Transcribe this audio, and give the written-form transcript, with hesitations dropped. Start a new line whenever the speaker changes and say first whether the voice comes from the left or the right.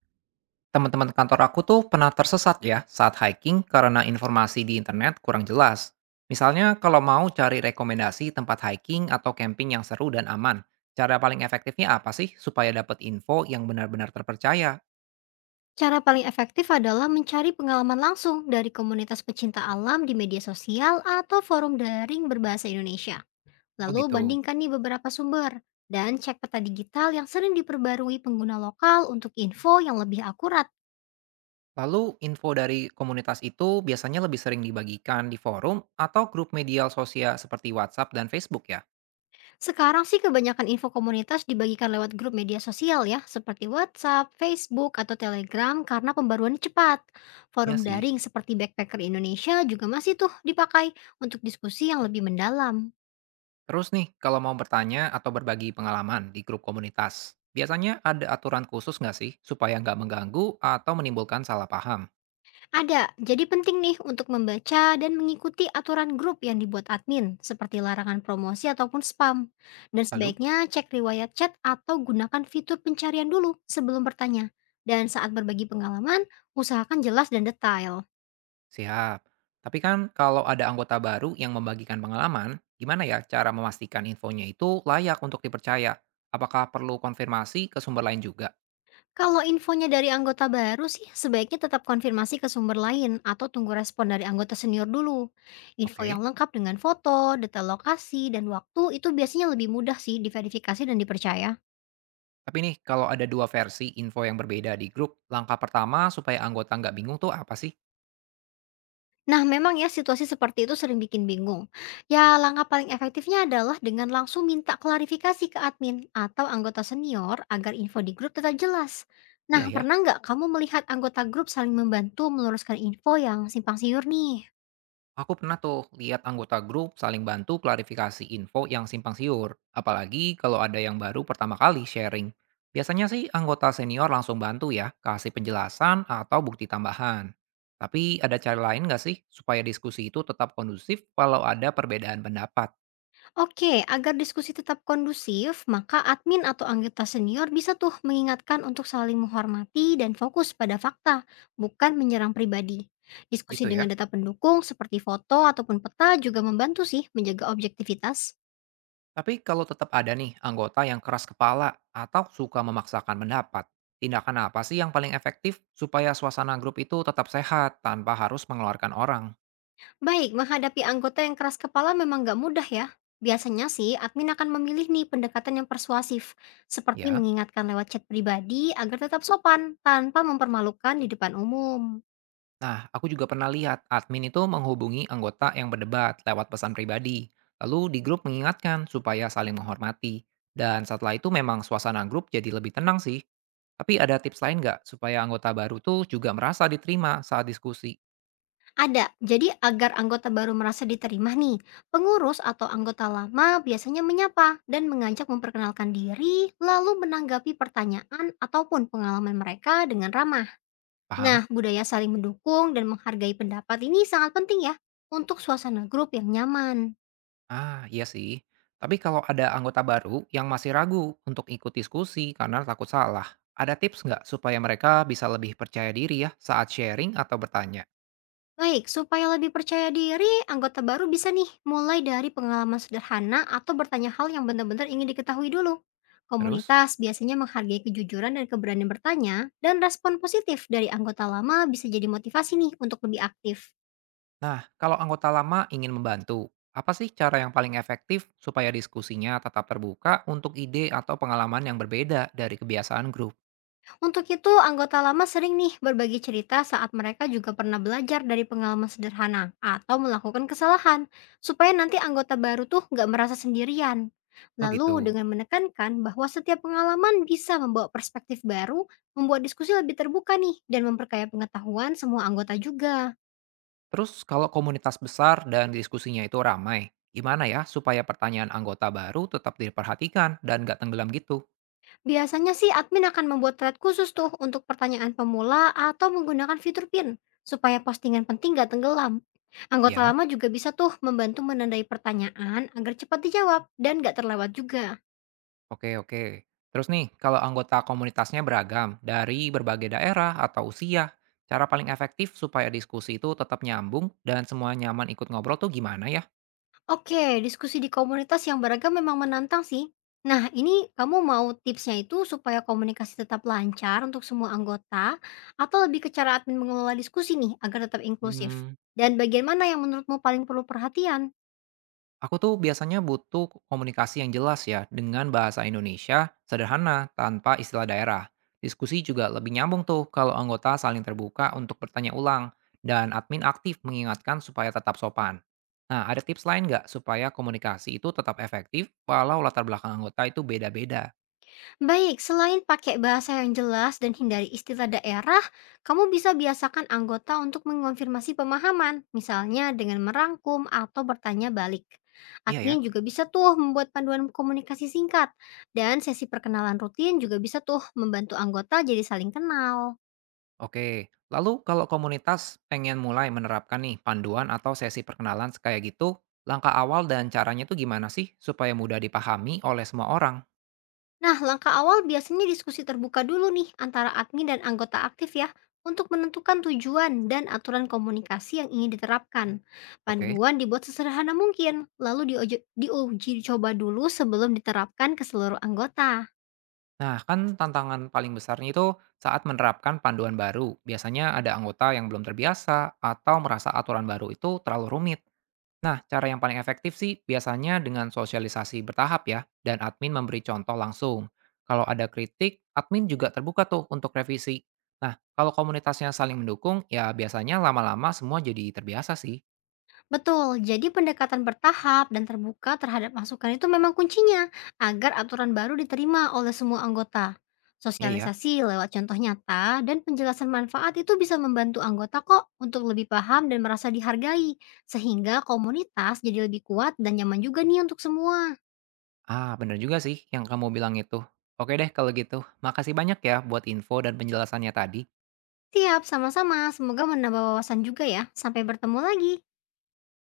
right: Teman-teman kantor aku tuh pernah tersesat ya saat hiking karena informasi di internet kurang jelas. Misalnya kalau mau cari rekomendasi tempat hiking atau camping yang seru dan aman, cara paling efektifnya apa sih supaya dapat info yang benar-benar terpercaya?
left: Cara paling efektif adalah mencari pengalaman langsung dari komunitas pecinta alam di media sosial atau forum daring berbahasa Indonesia.
right: Oh
left: Lalu
right: gitu.
left: bandingkan nih beberapa sumber dan cek peta digital yang sering diperbarui pengguna lokal untuk info yang lebih akurat.
right: Lalu info dari komunitas itu biasanya lebih sering dibagikan di forum atau grup media sosial seperti WhatsApp dan Facebook ya?
left: Sekarang sih kebanyakan info komunitas dibagikan lewat grup media sosial ya, seperti WhatsApp, Facebook, atau Telegram karena pembaruannya cepat.
right: Iya
left: Forum
right: sih.
left: daring seperti Backpacker Indonesia juga masih tuh dipakai untuk diskusi yang lebih mendalam.
right: Terus nih, kalau mau bertanya atau berbagi pengalaman di grup komunitas, biasanya ada aturan khusus nggak sih supaya nggak mengganggu atau menimbulkan salah paham?
left: Ada, jadi penting nih untuk membaca dan mengikuti aturan grup yang dibuat admin, seperti larangan promosi ataupun spam. Dan
right: Lalu?
left: sebaiknya cek riwayat chat atau gunakan fitur pencarian dulu sebelum bertanya. Dan saat berbagi pengalaman, usahakan jelas dan detail.
right: Siap. Tapi kan kalau ada anggota baru yang membagikan pengalaman, gimana ya cara memastikan infonya itu layak untuk dipercaya? Apakah perlu konfirmasi ke sumber lain juga?
left: Kalau infonya dari anggota baru sih, sebaiknya tetap konfirmasi ke sumber lain atau tunggu respon dari anggota senior dulu. Info
right: Oke.
left: yang lengkap dengan foto, detail lokasi, dan waktu itu biasanya lebih mudah sih diverifikasi dan dipercaya.
right: Tapi nih, kalau ada dua versi info yang berbeda di grup, langkah pertama supaya anggota nggak bingung tuh apa sih?
left: Nah, memang ya situasi seperti itu sering bikin bingung. Ya, langkah paling efektifnya adalah dengan langsung minta klarifikasi ke admin atau anggota senior agar info di grup tetap jelas.
right: Iya
left: Nah,
right: ya.
left: pernah nggak kamu melihat anggota grup saling membantu meluruskan info yang simpang siur nih?
right: Aku pernah tuh lihat anggota grup saling bantu klarifikasi info yang simpang siur, apalagi kalau ada yang baru pertama kali sharing. Biasanya sih anggota senior langsung bantu ya, kasih penjelasan atau bukti tambahan. Tapi ada cara lain nggak sih supaya diskusi itu tetap kondusif kalau ada perbedaan pendapat?
left: Oke, agar diskusi tetap kondusif, maka admin atau anggota senior bisa tuh mengingatkan untuk saling menghormati dan fokus pada fakta, bukan menyerang pribadi. Diskusi
right: Gitu
left: dengan
right: ya.
left: data pendukung seperti foto ataupun peta juga membantu sih menjaga objektivitas.
right: Tapi kalau tetap ada nih anggota yang keras kepala atau suka memaksakan pendapat, tindakan apa sih yang paling efektif supaya suasana grup itu tetap sehat tanpa harus mengeluarkan orang?
left: Baik, menghadapi anggota yang keras kepala memang nggak mudah ya. Biasanya sih, admin akan memilih nih pendekatan yang persuasif, seperti
right: Ya.
left: mengingatkan lewat chat pribadi agar tetap sopan tanpa mempermalukan di depan umum.
right: Nah, aku juga pernah lihat admin itu menghubungi anggota yang berdebat lewat pesan pribadi, lalu di grup mengingatkan supaya saling menghormati. Dan setelah itu memang suasana grup jadi lebih tenang sih. Tapi ada tips lain nggak supaya anggota baru tuh juga merasa diterima saat diskusi?
left: Ada. Jadi agar anggota baru merasa diterima nih, pengurus atau anggota lama biasanya menyapa dan mengajak memperkenalkan diri, lalu menanggapi pertanyaan ataupun pengalaman mereka dengan ramah.
right: Paham?
left: Nah, budaya saling mendukung dan menghargai pendapat ini sangat penting ya untuk suasana grup yang nyaman.
right: Ah, iya sih. Tapi kalau ada anggota baru yang masih ragu untuk ikut diskusi karena takut salah, ada tips nggak supaya mereka bisa lebih percaya diri ya saat sharing atau bertanya?
left: Baik, supaya lebih percaya diri, anggota baru bisa nih mulai dari pengalaman sederhana atau bertanya hal yang benar-benar ingin diketahui dulu.
right: Terus?
left: Komunitas biasanya menghargai kejujuran dan keberanian bertanya, dan respon positif dari anggota lama bisa jadi motivasi nih untuk lebih aktif.
right: Nah, kalau anggota lama ingin membantu, apa sih cara yang paling efektif supaya diskusinya tetap terbuka untuk ide atau pengalaman yang berbeda dari kebiasaan grup?
left: Untuk itu, anggota lama sering nih berbagi cerita saat mereka juga pernah belajar dari pengalaman sederhana atau melakukan kesalahan, supaya nanti anggota baru tuh nggak merasa sendirian.
right: Oh
left: Lalu
right: gitu.
left: dengan menekankan bahwa setiap pengalaman bisa membawa perspektif baru, membuat diskusi lebih terbuka nih, dan memperkaya pengetahuan semua anggota juga.
right: Terus kalau komunitas besar dan diskusinya itu ramai, gimana ya supaya pertanyaan anggota baru tetap diperhatikan dan nggak tenggelam gitu?
left: Biasanya sih admin akan membuat thread khusus tuh untuk pertanyaan pemula atau menggunakan fitur pin supaya postingan penting gak tenggelam. Anggota
right: Ya,
left: lama juga bisa tuh membantu menandai pertanyaan agar cepat dijawab dan gak terlewat juga.
right: oke oke. Terus nih, kalau anggota komunitasnya beragam dari berbagai daerah atau usia, cara paling efektif supaya diskusi itu tetap nyambung dan semua nyaman ikut ngobrol tuh gimana ya?
left: Oke, diskusi di komunitas yang beragam memang menantang sih. Nah, ini kamu mau tipsnya itu supaya komunikasi tetap lancar untuk semua anggota atau lebih ke cara admin mengelola diskusi nih agar tetap inklusif?
right: Hmm,
left: Dan bagian mana yang menurutmu paling perlu perhatian?
right: Aku tuh biasanya butuh komunikasi yang jelas ya dengan bahasa Indonesia sederhana tanpa istilah daerah. Diskusi juga lebih nyambung tuh kalau anggota saling terbuka untuk bertanya ulang dan admin aktif mengingatkan supaya tetap sopan. Nah, ada tips lain nggak supaya komunikasi itu tetap efektif walau latar belakang anggota itu beda-beda?
left: Baik, selain pakai bahasa yang jelas dan hindari istilah daerah, kamu bisa biasakan anggota untuk mengonfirmasi pemahaman, misalnya dengan merangkum atau bertanya balik.
right: Iya ya.
left: Admin juga bisa tuh membuat panduan komunikasi singkat, dan sesi perkenalan rutin juga bisa tuh membantu anggota jadi saling kenal.
right: Oke, lalu kalau komunitas pengen mulai menerapkan nih panduan atau sesi perkenalan kayak gitu, langkah awal dan caranya tuh gimana sih supaya mudah dipahami oleh semua orang?
left: Nah, langkah awal biasanya diskusi terbuka dulu nih antara admin dan anggota aktif ya untuk menentukan tujuan dan aturan komunikasi yang ingin diterapkan.
right: Oke.
left: Panduan dibuat sesederhana mungkin, lalu diuji coba dulu sebelum diterapkan ke seluruh anggota.
right: Nah, kan tantangan paling besarnya itu saat menerapkan panduan baru. Biasanya ada anggota yang belum terbiasa atau merasa aturan baru itu terlalu rumit. Nah, cara yang paling efektif sih biasanya dengan sosialisasi bertahap ya, dan admin memberi contoh langsung. Kalau ada kritik, admin juga terbuka tuh untuk revisi. Nah, kalau komunitasnya saling mendukung, ya biasanya lama-lama semua jadi terbiasa sih.
left: Betul, jadi pendekatan bertahap dan terbuka terhadap masukan itu memang kuncinya agar aturan baru diterima oleh semua anggota.
right: Iya ya.
left: Sosialisasi lewat contoh nyata dan penjelasan manfaat itu bisa membantu anggota kok untuk lebih paham dan merasa dihargai, sehingga komunitas jadi lebih kuat dan nyaman juga nih untuk semua.
right: Ah, bener juga sih yang kamu bilang itu. Oke deh kalau gitu. Makasih banyak ya buat info dan penjelasannya tadi.
left: Siap, sama-sama. Semoga menambah wawasan juga ya. Sampai bertemu lagi.